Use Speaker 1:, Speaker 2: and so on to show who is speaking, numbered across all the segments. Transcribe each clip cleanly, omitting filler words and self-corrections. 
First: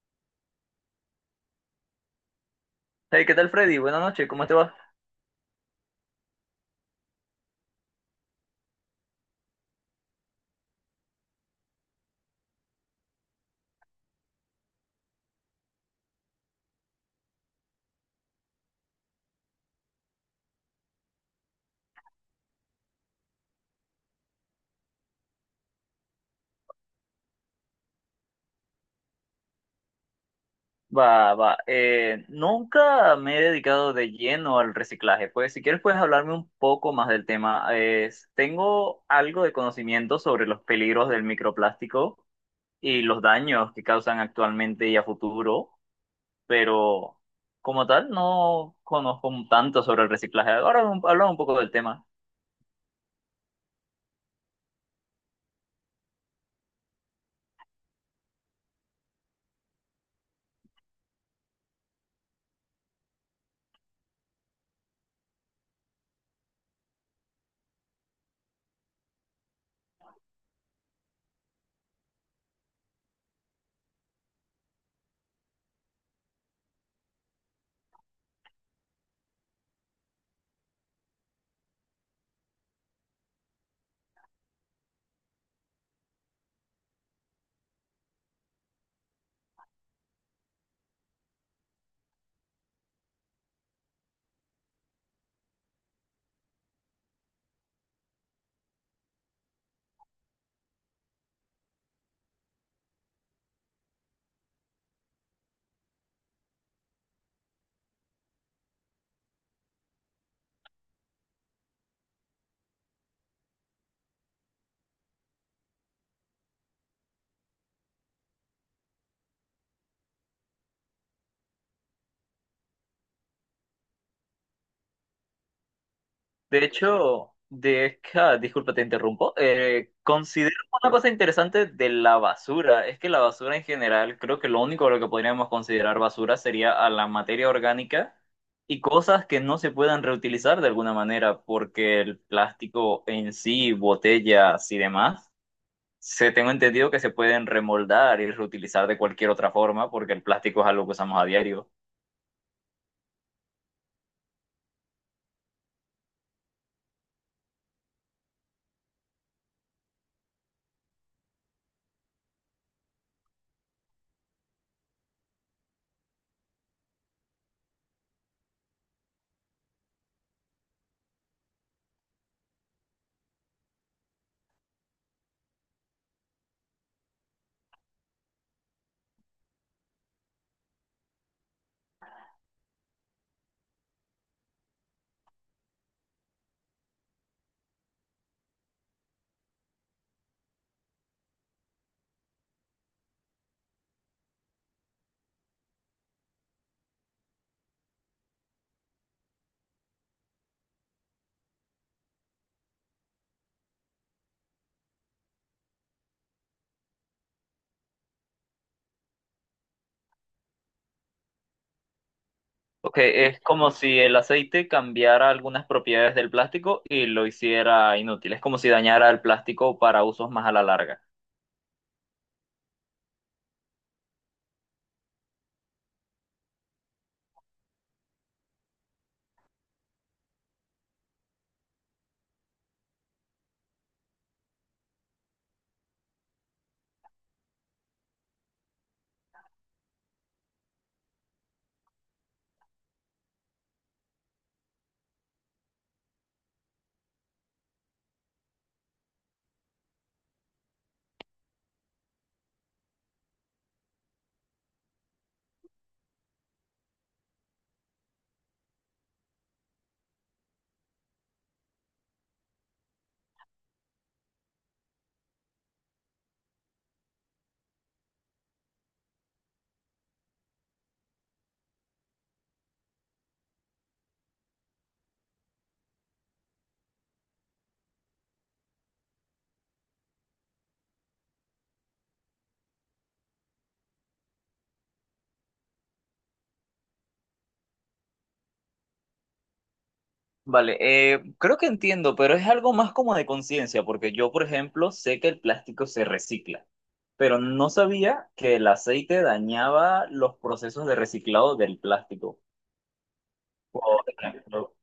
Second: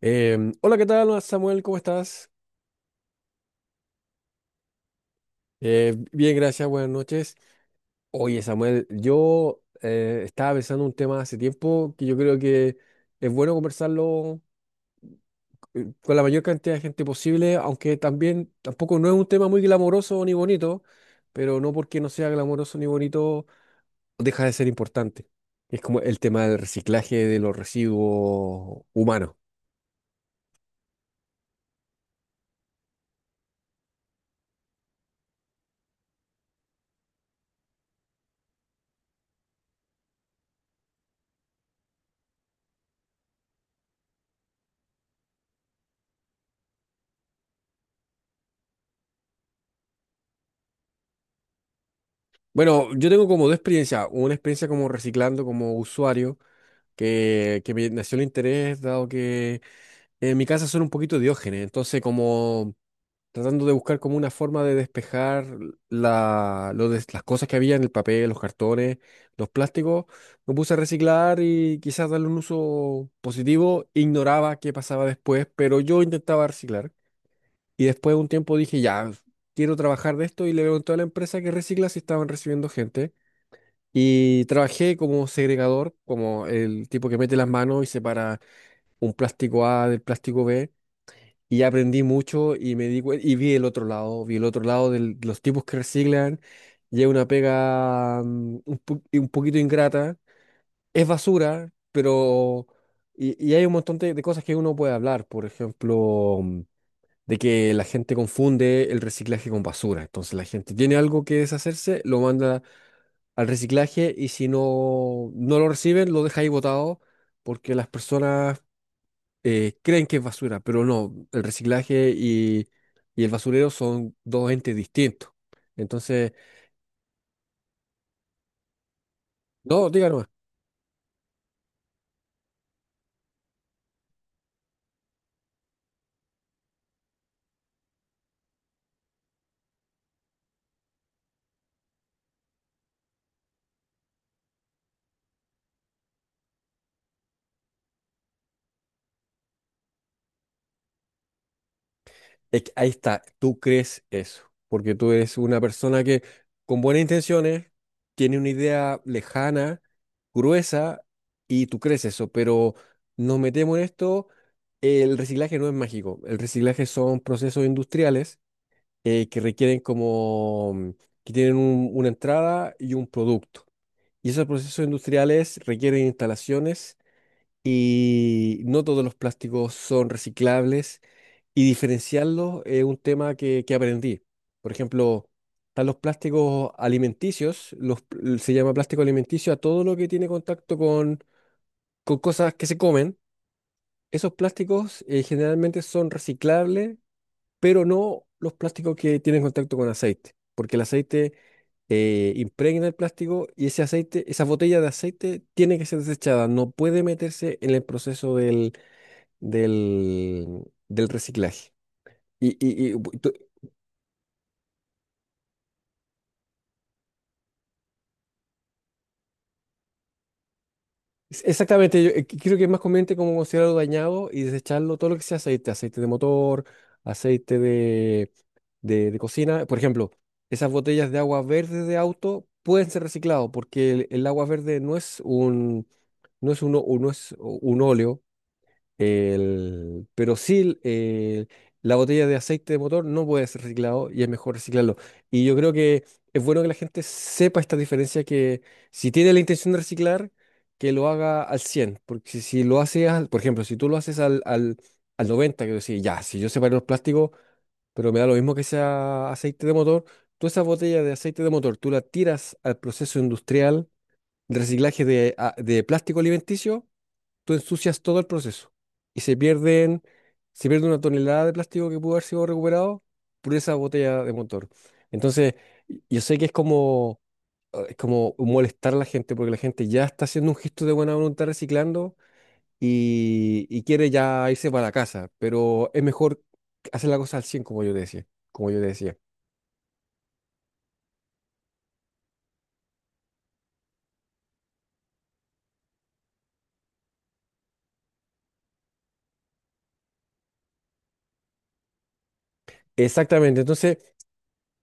Speaker 1: Hola, ¿qué tal, Samuel? ¿Cómo estás?
Speaker 2: Hey, ¿qué tal, Freddy? Buenas noches, ¿cómo te va?
Speaker 1: Bien, gracias, buenas noches. Oye, Samuel, yo estaba pensando un tema hace tiempo que yo creo que es bueno conversarlo con la mayor cantidad de gente posible, aunque también tampoco no es un tema muy glamoroso ni bonito, pero no porque no sea glamoroso ni bonito deja de ser importante. Es como el tema del reciclaje de los residuos humanos.
Speaker 2: Va, va. Nunca me he dedicado de lleno al reciclaje. Pues, si quieres, puedes hablarme un poco más del tema. Tengo algo de conocimiento sobre los peligros del microplástico y los daños que causan actualmente y a futuro, pero como tal, no conozco tanto sobre el reciclaje. Ahora, háblame un poco del tema.
Speaker 1: Bueno, yo tengo como dos experiencias, una experiencia como reciclando como usuario que me nació el interés, dado que en mi casa son un poquito diógenes, entonces como tratando de buscar como una forma de despejar las cosas que había en el papel, los cartones, los plásticos, me puse a reciclar y quizás darle un uso positivo, ignoraba qué pasaba después, pero yo intentaba reciclar y después de un tiempo dije, ya, quiero trabajar de esto y le pregunté a la empresa que recicla si estaban recibiendo gente. Y trabajé como segregador, como el tipo que mete las manos y separa un plástico A del plástico B y aprendí mucho y y vi el otro lado, vi el otro lado de los tipos que reciclan y es una pega un poquito ingrata, es basura, pero y hay un montón de cosas que uno puede hablar, por ejemplo, de que la gente confunde el reciclaje con basura, entonces la gente tiene algo que deshacerse, lo manda al reciclaje y si no no lo reciben, lo deja ahí botado porque las personas creen que es basura, pero no, el reciclaje y el basurero son dos entes distintos. Entonces,
Speaker 2: De hecho, disculpa, te interrumpo.
Speaker 1: no, díganos,
Speaker 2: Considero una cosa interesante de la basura. Es que la basura en general, creo que lo único a lo que podríamos considerar basura sería a la materia orgánica y cosas que no se puedan reutilizar de alguna manera, porque el plástico en sí, botellas y demás, se tengo entendido que se pueden remoldar y reutilizar de cualquier otra forma, porque el plástico es algo que usamos a diario.
Speaker 1: es que ahí está, tú crees eso, porque tú eres una persona que con buenas intenciones tiene una idea lejana, gruesa, y tú crees eso, pero nos metemos en esto, el reciclaje no es mágico, el reciclaje son procesos industriales que requieren como, una entrada y un producto. Y esos procesos industriales requieren instalaciones y no todos los plásticos son reciclables y diferenciarlos es un tema que aprendí. Por ejemplo, están los plásticos alimenticios, se llama plástico alimenticio a todo lo que tiene contacto con cosas que se comen. Esos plásticos generalmente son reciclables, pero no los plásticos que tienen contacto con aceite, porque el aceite impregna el plástico y ese aceite, esa botella de aceite tiene que ser desechada, no puede meterse en el proceso del, del reciclaje. Y, y- y
Speaker 2: Ok,
Speaker 1: bu- tú-
Speaker 2: es como si el aceite cambiara algunas propiedades del plástico y lo hiciera inútil. Es como si dañara el plástico para usos más a la larga.
Speaker 1: Exactamente, yo creo que es más conveniente como considerarlo dañado y desecharlo todo lo que sea aceite, aceite de motor, aceite de, de cocina. Por ejemplo, esas botellas de agua verde de auto pueden ser reciclados porque el agua verde no es un no es, uno, no es un óleo. Pero sí, la botella de aceite de motor no puede ser reciclado y es mejor reciclarlo. Y yo creo que es bueno que la gente sepa esta diferencia que si tiene la intención de reciclar, que lo haga al cien. Porque si, si lo haces, por ejemplo, si tú lo haces al 90, que decir, ya, si yo separo los plásticos, pero me da lo mismo que sea aceite de motor, tú esa botella de aceite de motor, tú la tiras al proceso industrial de reciclaje de, de plástico alimenticio, tú ensucias todo el proceso y se pierde una tonelada de plástico que pudo haber sido recuperado por esa botella de motor. Entonces, yo sé que es como molestar a la gente porque la gente ya está haciendo un gesto de buena voluntad reciclando y quiere ya irse para la casa, pero es mejor hacer la cosa al 100 como yo te decía, como yo te decía.
Speaker 2: Vale, creo que entiendo, pero es algo más como de conciencia, porque yo, por ejemplo, sé que el plástico se recicla, pero no sabía que el aceite dañaba los procesos de reciclado del plástico.
Speaker 1: Exactamente,
Speaker 2: Por
Speaker 1: entonces
Speaker 2: ejemplo,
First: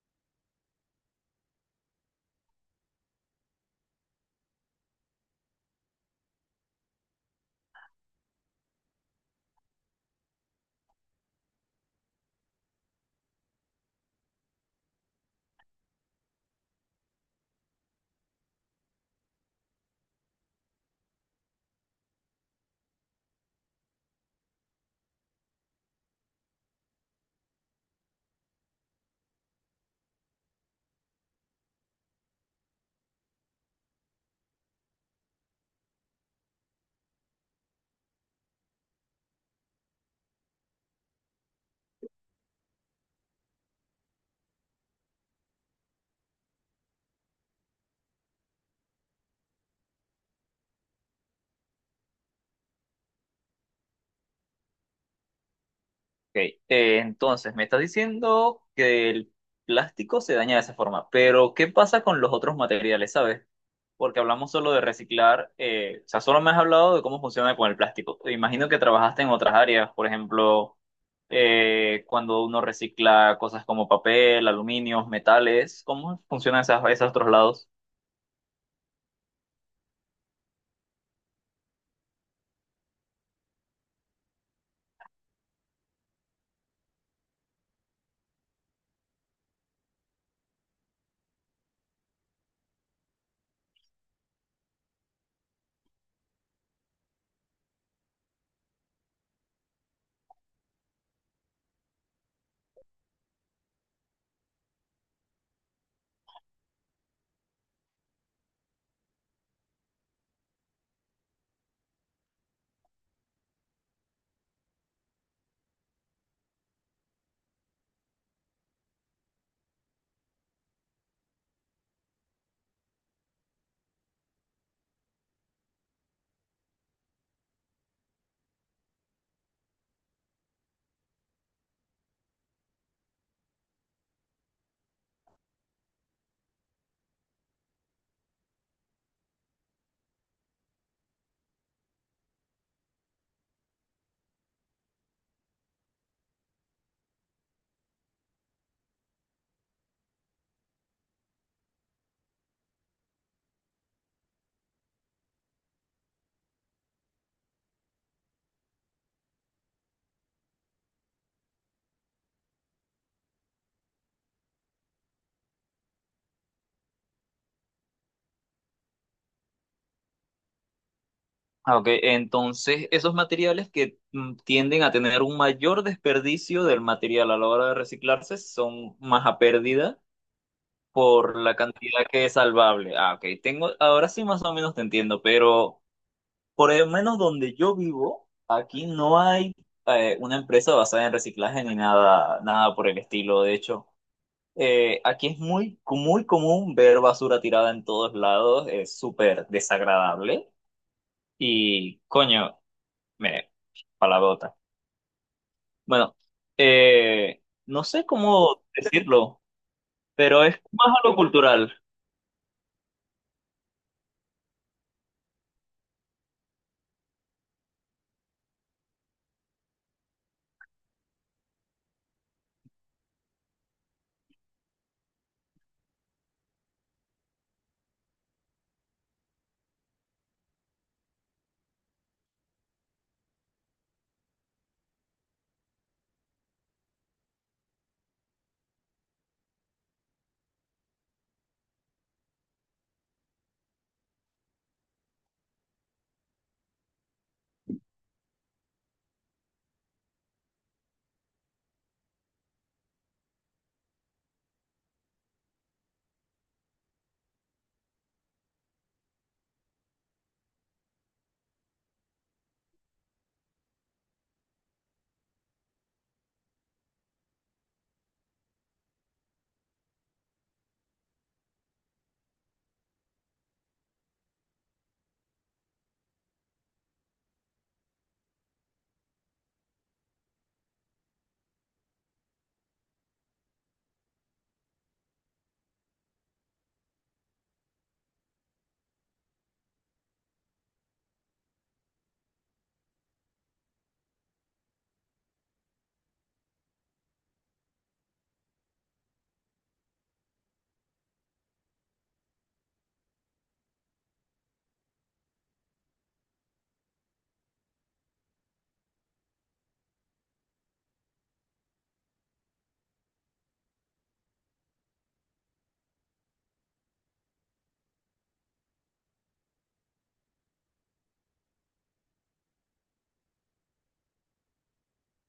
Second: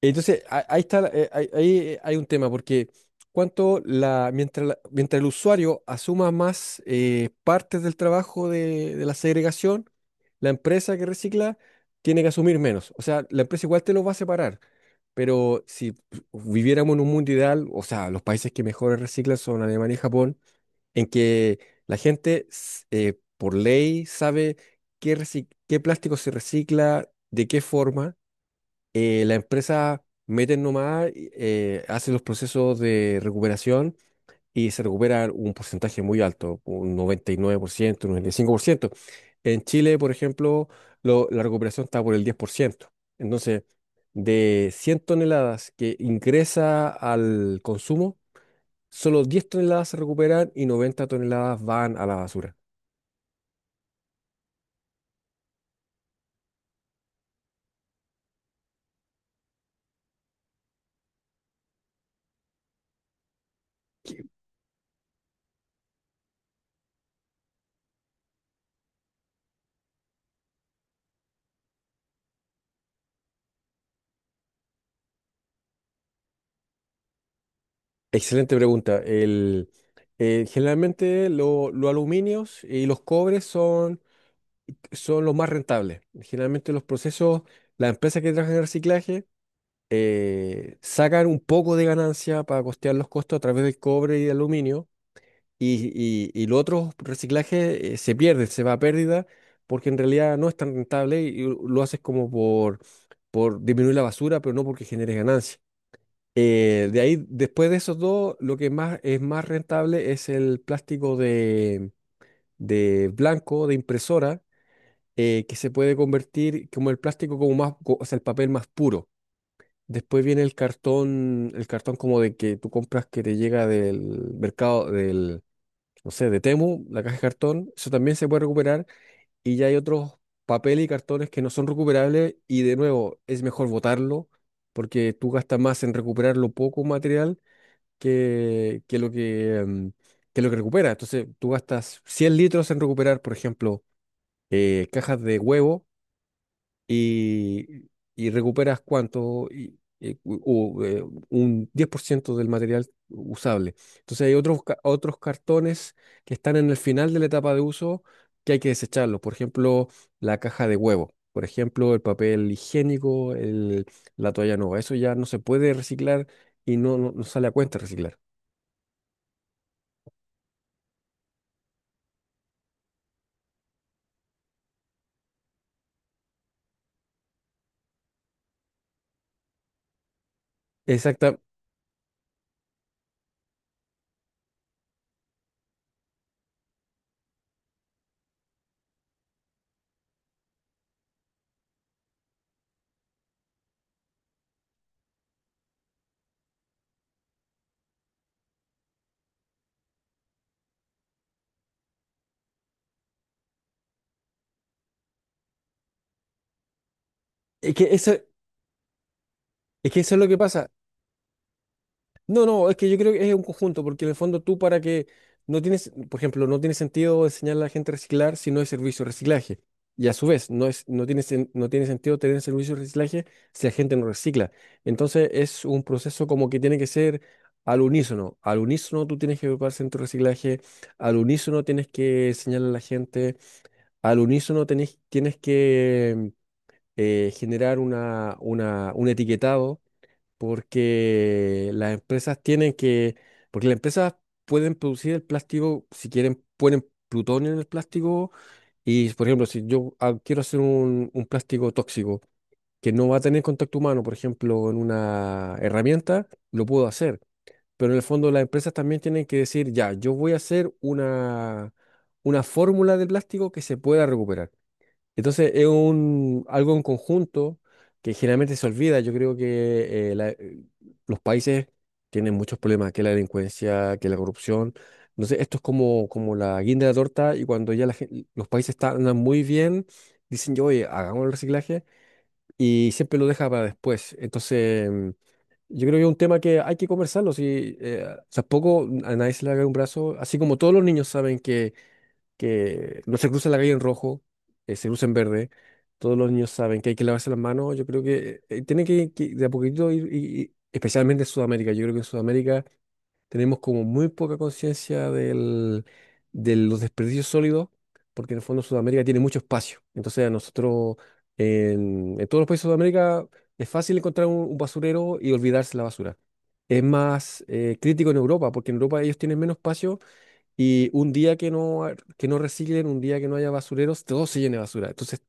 Speaker 1: entonces, ahí está, ahí hay un tema, porque cuanto la- mientras el usuario asuma más partes del trabajo de la segregación, la empresa que recicla tiene que asumir menos. O sea, la empresa igual te lo va a separar, pero si viviéramos en un mundo ideal, o sea, los países que mejores reciclan son Alemania y Japón, en que la gente por ley sabe qué, qué plástico se recicla, de qué forma la empresa meten nomás, hace los procesos de recuperación y se recupera un porcentaje muy alto, un 99%, un 95%. En Chile, por ejemplo, la recuperación está por el 10%. Entonces, de 100 toneladas que ingresa al consumo, solo 10 toneladas se recuperan y 90 toneladas van a la basura.
Speaker 2: ok, entonces me estás diciendo que el plástico se daña de esa forma, pero ¿qué pasa con los otros materiales, sabes? Porque hablamos solo de reciclar, o sea, solo me has hablado de cómo funciona con el plástico. Imagino que trabajaste en otras áreas, por ejemplo, cuando uno recicla cosas como papel, aluminio, metales, ¿cómo funcionan esas, esos otros lados?
Speaker 1: Excelente pregunta. Generalmente los aluminios y los cobres son los más rentables. Generalmente los procesos, las empresas que trabajan en reciclaje sacan un poco de ganancia para costear los costos a través del cobre y del aluminio y, y lo otro reciclaje se pierden, se va a pérdida porque en realidad no es tan rentable y lo haces como por disminuir la basura, pero no porque genere ganancia. De ahí, después de esos dos, lo que más rentable es el plástico de blanco, de impresora que se puede convertir como el plástico como más, o sea, el papel más puro. Después viene el cartón como de que tú compras que te llega del mercado del, no sé, de Temu, la caja de cartón, eso también se puede recuperar y ya hay otros papeles y cartones que no son recuperables y de nuevo es mejor botarlo porque tú gastas más en recuperar lo poco material que lo que, que lo que recupera. Entonces tú gastas 100 litros en recuperar, por ejemplo, cajas de huevo y, y recuperas cuánto, u- eh, un 10% del material usable. Entonces hay otros, otros cartones que están en el final de la etapa de uso que hay que desecharlos. Por ejemplo, la caja de huevo. Por ejemplo, el papel higiénico, la toalla nueva. Eso ya no se puede reciclar y no sale a cuenta reciclar.
Speaker 2: Ah, ok, entonces esos materiales que tienden a tener un mayor desperdicio del material a la hora de reciclarse son más a pérdida por
Speaker 1: Exacta.
Speaker 2: la cantidad que es salvable. Ah, ok, tengo, ahora sí más o menos te entiendo, pero por lo menos donde yo vivo, aquí no hay una empresa basada en reciclaje ni nada, nada por el estilo. De hecho, aquí es muy, muy común ver basura tirada en todos lados, es súper desagradable y coño, me, palabrota. Bueno,
Speaker 1: Es
Speaker 2: no
Speaker 1: que
Speaker 2: sé
Speaker 1: eso, es
Speaker 2: cómo decirlo,
Speaker 1: que eso es lo que
Speaker 2: pero es
Speaker 1: pasa.
Speaker 2: más a lo cultural.
Speaker 1: No, no, es que yo creo que es un conjunto, porque en el fondo tú para que no tienes, por ejemplo, no tiene sentido enseñar a la gente a reciclar si no hay servicio de reciclaje. Y a su vez, no tiene sentido tener servicio de reciclaje si la gente no recicla. Entonces es un proceso como que tiene que ser al unísono. Al unísono tú tienes que preparar centro de reciclaje, al unísono tienes que enseñarle a la gente, al unísono tienes que generar un etiquetado porque las empresas tienen que, porque las empresas pueden producir el plástico, si quieren, ponen plutonio en el plástico y, por ejemplo, si yo quiero hacer un plástico tóxico que no va a tener contacto humano, por ejemplo, en una herramienta, lo puedo hacer. Pero en el fondo las empresas también tienen que decir, ya, yo voy a hacer una fórmula de plástico que se pueda recuperar. Entonces es un, algo en conjunto que generalmente se olvida. Yo creo que los países tienen muchos problemas, que la delincuencia, que la corrupción. Entonces esto es como, como la guinda de la torta y cuando ya los países están, andan muy bien, dicen, oye, hagamos el reciclaje y siempre lo deja para después. Entonces yo creo que es un tema que hay que conversarlo. Si, tampoco a nadie se le haga un brazo, así como todos los niños saben que no se cruza la calle en rojo, se cruza en verde. Todos los niños saben que hay que lavarse las manos. Yo creo que tiene que de a poquito ir, especialmente en Sudamérica. Yo creo que en Sudamérica tenemos como muy poca conciencia del, de los desperdicios sólidos, porque en el fondo Sudamérica tiene mucho espacio. Entonces a nosotros, en todos los países de Sudamérica, es fácil encontrar un basurero y olvidarse la basura. Es más crítico en Europa, porque en Europa ellos tienen menos espacio y un día que no, que no reciclen, un día que no haya basureros, todo se llene de basura. Entonces,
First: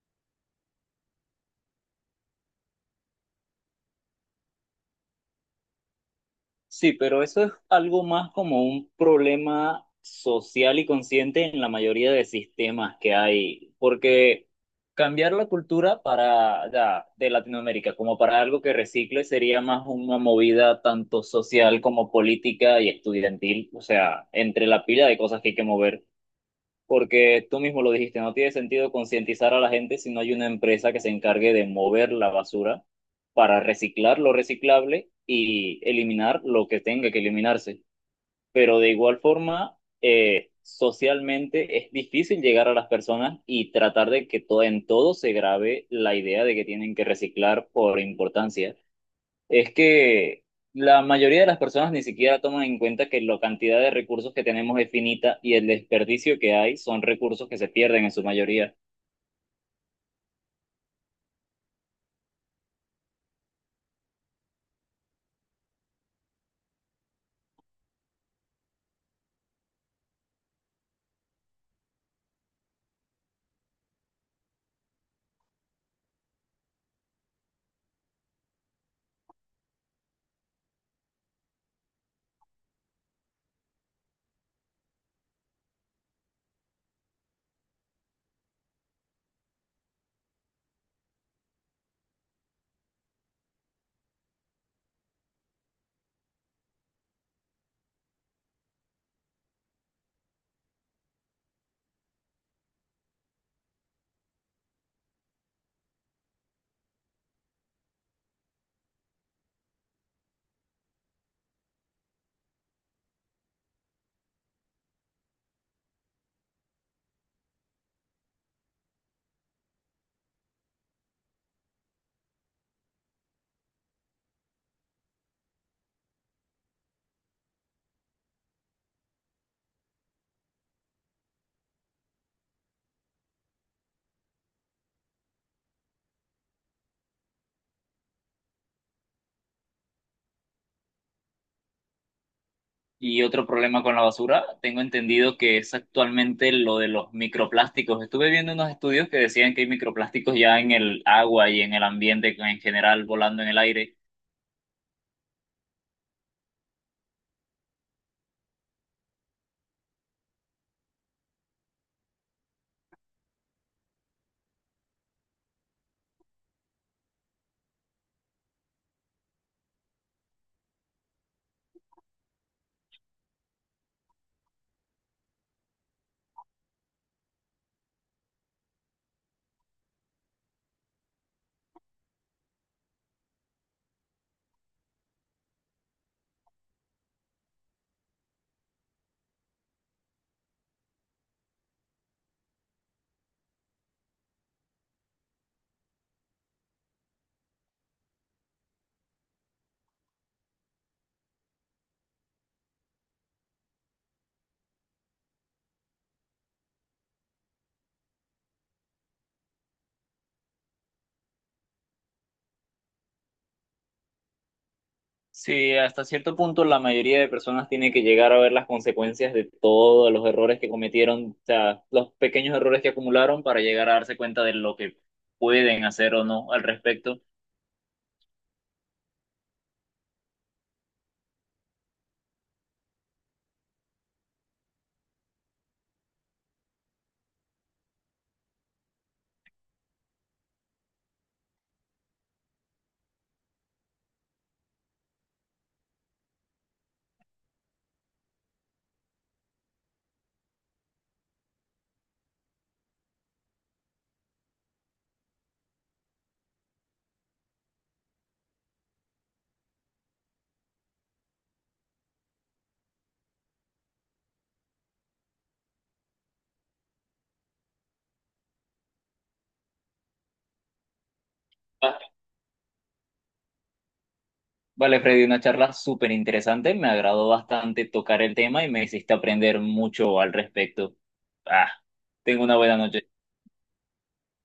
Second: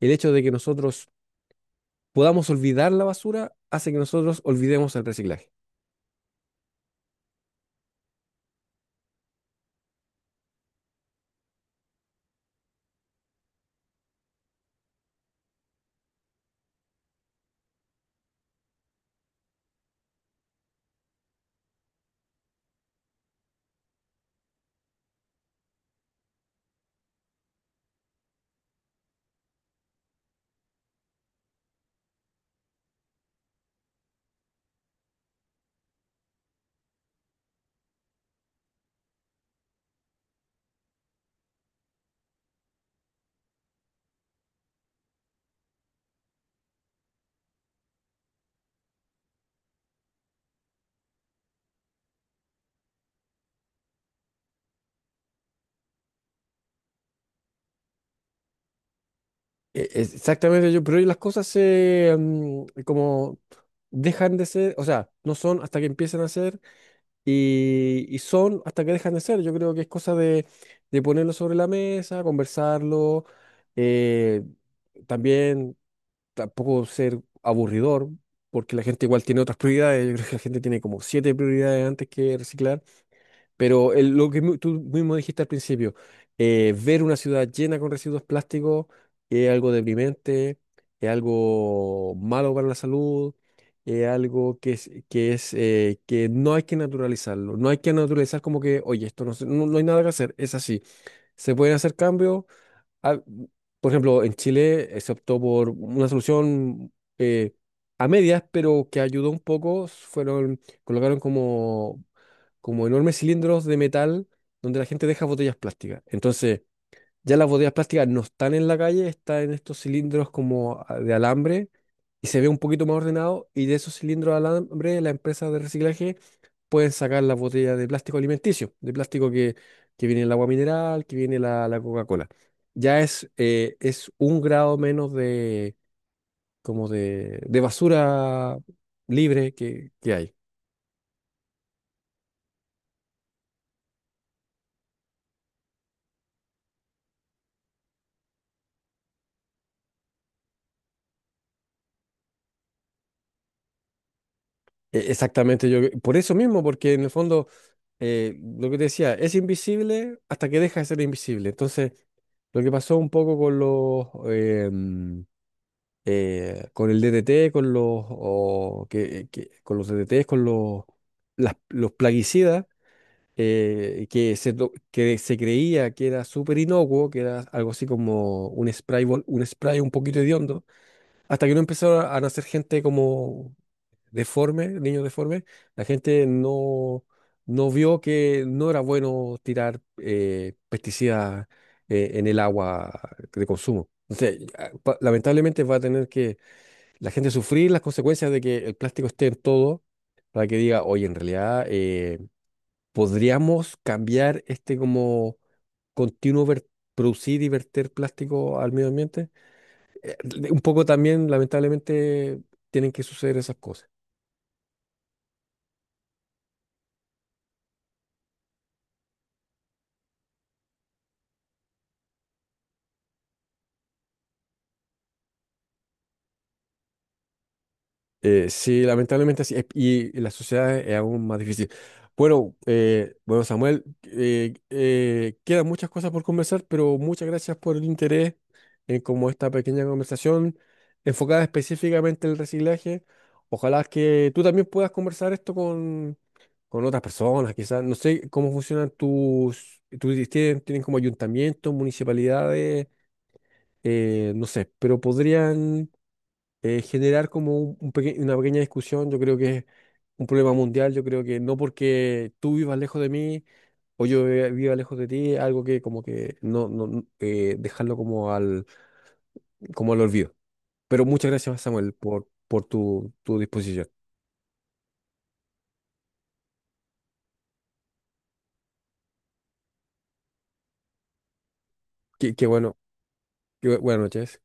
Speaker 1: el hecho de que nosotros podamos olvidar la basura hace que nosotros olvidemos el reciclaje.
Speaker 2: Sí, pero eso es algo más como un problema social y consciente en la mayoría de sistemas que hay, porque cambiar la cultura para ya, de Latinoamérica como para algo que recicle sería más una movida tanto social como política y estudiantil, o sea, entre la pila de cosas que hay que mover. Porque tú mismo lo dijiste, no tiene sentido concientizar a la gente si no hay una empresa que se encargue de mover la basura para reciclar lo reciclable y eliminar lo que tenga que eliminarse. Pero de igual forma, socialmente es difícil llegar a las personas y tratar de que to- en todo se grabe la idea de que tienen que reciclar por importancia, es que la mayoría de las personas ni siquiera toman en cuenta que la cantidad de recursos que tenemos es finita y el desperdicio que hay son recursos que se pierden en su mayoría.
Speaker 1: E- es Exactamente, yo, pero hoy las cosas se como dejan de ser, o sea, no son hasta que empiezan a ser y son hasta que dejan de ser. Yo creo que es cosa de ponerlo sobre la mesa, conversarlo, eh, también tampoco ser aburridor, porque la gente igual tiene otras prioridades. Yo creo que la gente tiene como siete prioridades antes que reciclar. Pero tú mismo dijiste al principio, ver una ciudad llena con residuos plásticos es algo deprimente, es algo malo para la salud. Es algo que es que no hay que naturalizarlo, no hay que naturalizar como que, oye, esto no, no hay nada que hacer, es así. Se pueden hacer cambios. Ah, por ejemplo, en Chile se optó por una solución eh, a medias, pero que ayudó un poco. Fueron, colocaron como, como enormes cilindros de metal donde la gente deja botellas plásticas. Entonces, ya las botellas plásticas no están en la calle, están en estos cilindros como de alambre y se ve un poquito más ordenado. Y de esos cilindros de alambre, la empresa de reciclaje pueden sacar las botellas de plástico alimenticio, de plástico que viene el agua mineral, que viene la, la Coca-Cola. Es un grado menos de, como de basura libre que hay.
Speaker 2: Y otro problema con la basura, tengo entendido que es actualmente lo de los microplásticos. Estuve viendo unos estudios que decían que hay microplásticos ya en el agua y en el ambiente en general volando en el aire.
Speaker 1: Exactamente, yo, por eso mismo, porque en el fondo, lo que te decía, es invisible hasta que deja de ser invisible. Entonces, lo que pasó un poco con los, con el DDT, con los, con los DDTs, con los, los plaguicidas, que se creía que era súper inocuo, que era algo así como un spray, un spray un poquito hediondo, hasta que no empezaron a nacer gente como deforme, niños deformes, la gente no, no vio que no era bueno tirar pesticidas en el agua de consumo. Entonces, lamentablemente va a tener que la gente sufrir las consecuencias de que el plástico esté en todo, para que diga, oye, en realidad podríamos cambiar este como continuo ver- producir y verter plástico al medio ambiente. Eh, Un poco también, lamentablemente, tienen que suceder esas cosas.
Speaker 2: Sí, hasta cierto punto la mayoría de personas tiene que llegar a ver las consecuencias de todos los errores que cometieron, o sea, los pequeños errores que acumularon para llegar a darse cuenta de lo que pueden hacer o no al respecto.
Speaker 1: Sí, lamentablemente sí es, y la sociedad es aún más difícil. Bueno, Samuel, quedan muchas cosas por conversar, pero muchas gracias por el interés en como esta pequeña conversación enfocada específicamente en el reciclaje. Ojalá que tú también puedas conversar esto con otras personas, quizás. No sé cómo funcionan tus, tienen como ayuntamientos, municipalidades, no sé, pero podrían generar como una pequeña discusión, yo creo que es un problema mundial, yo creo que no porque tú vivas lejos de mí o yo viva lejos de ti, algo que como que no, no no, dejarlo como al olvido. Pero muchas gracias, Samuel,
Speaker 2: Ah,
Speaker 1: por tu, tu disposición.
Speaker 2: vale, Freddy, una charla súper interesante. Me agradó bastante tocar el tema y me hiciste aprender mucho al respecto. Ah,
Speaker 1: Qué,
Speaker 2: tengo
Speaker 1: qué
Speaker 2: una buena
Speaker 1: bueno,
Speaker 2: noche.
Speaker 1: qué bu- Buenas noches.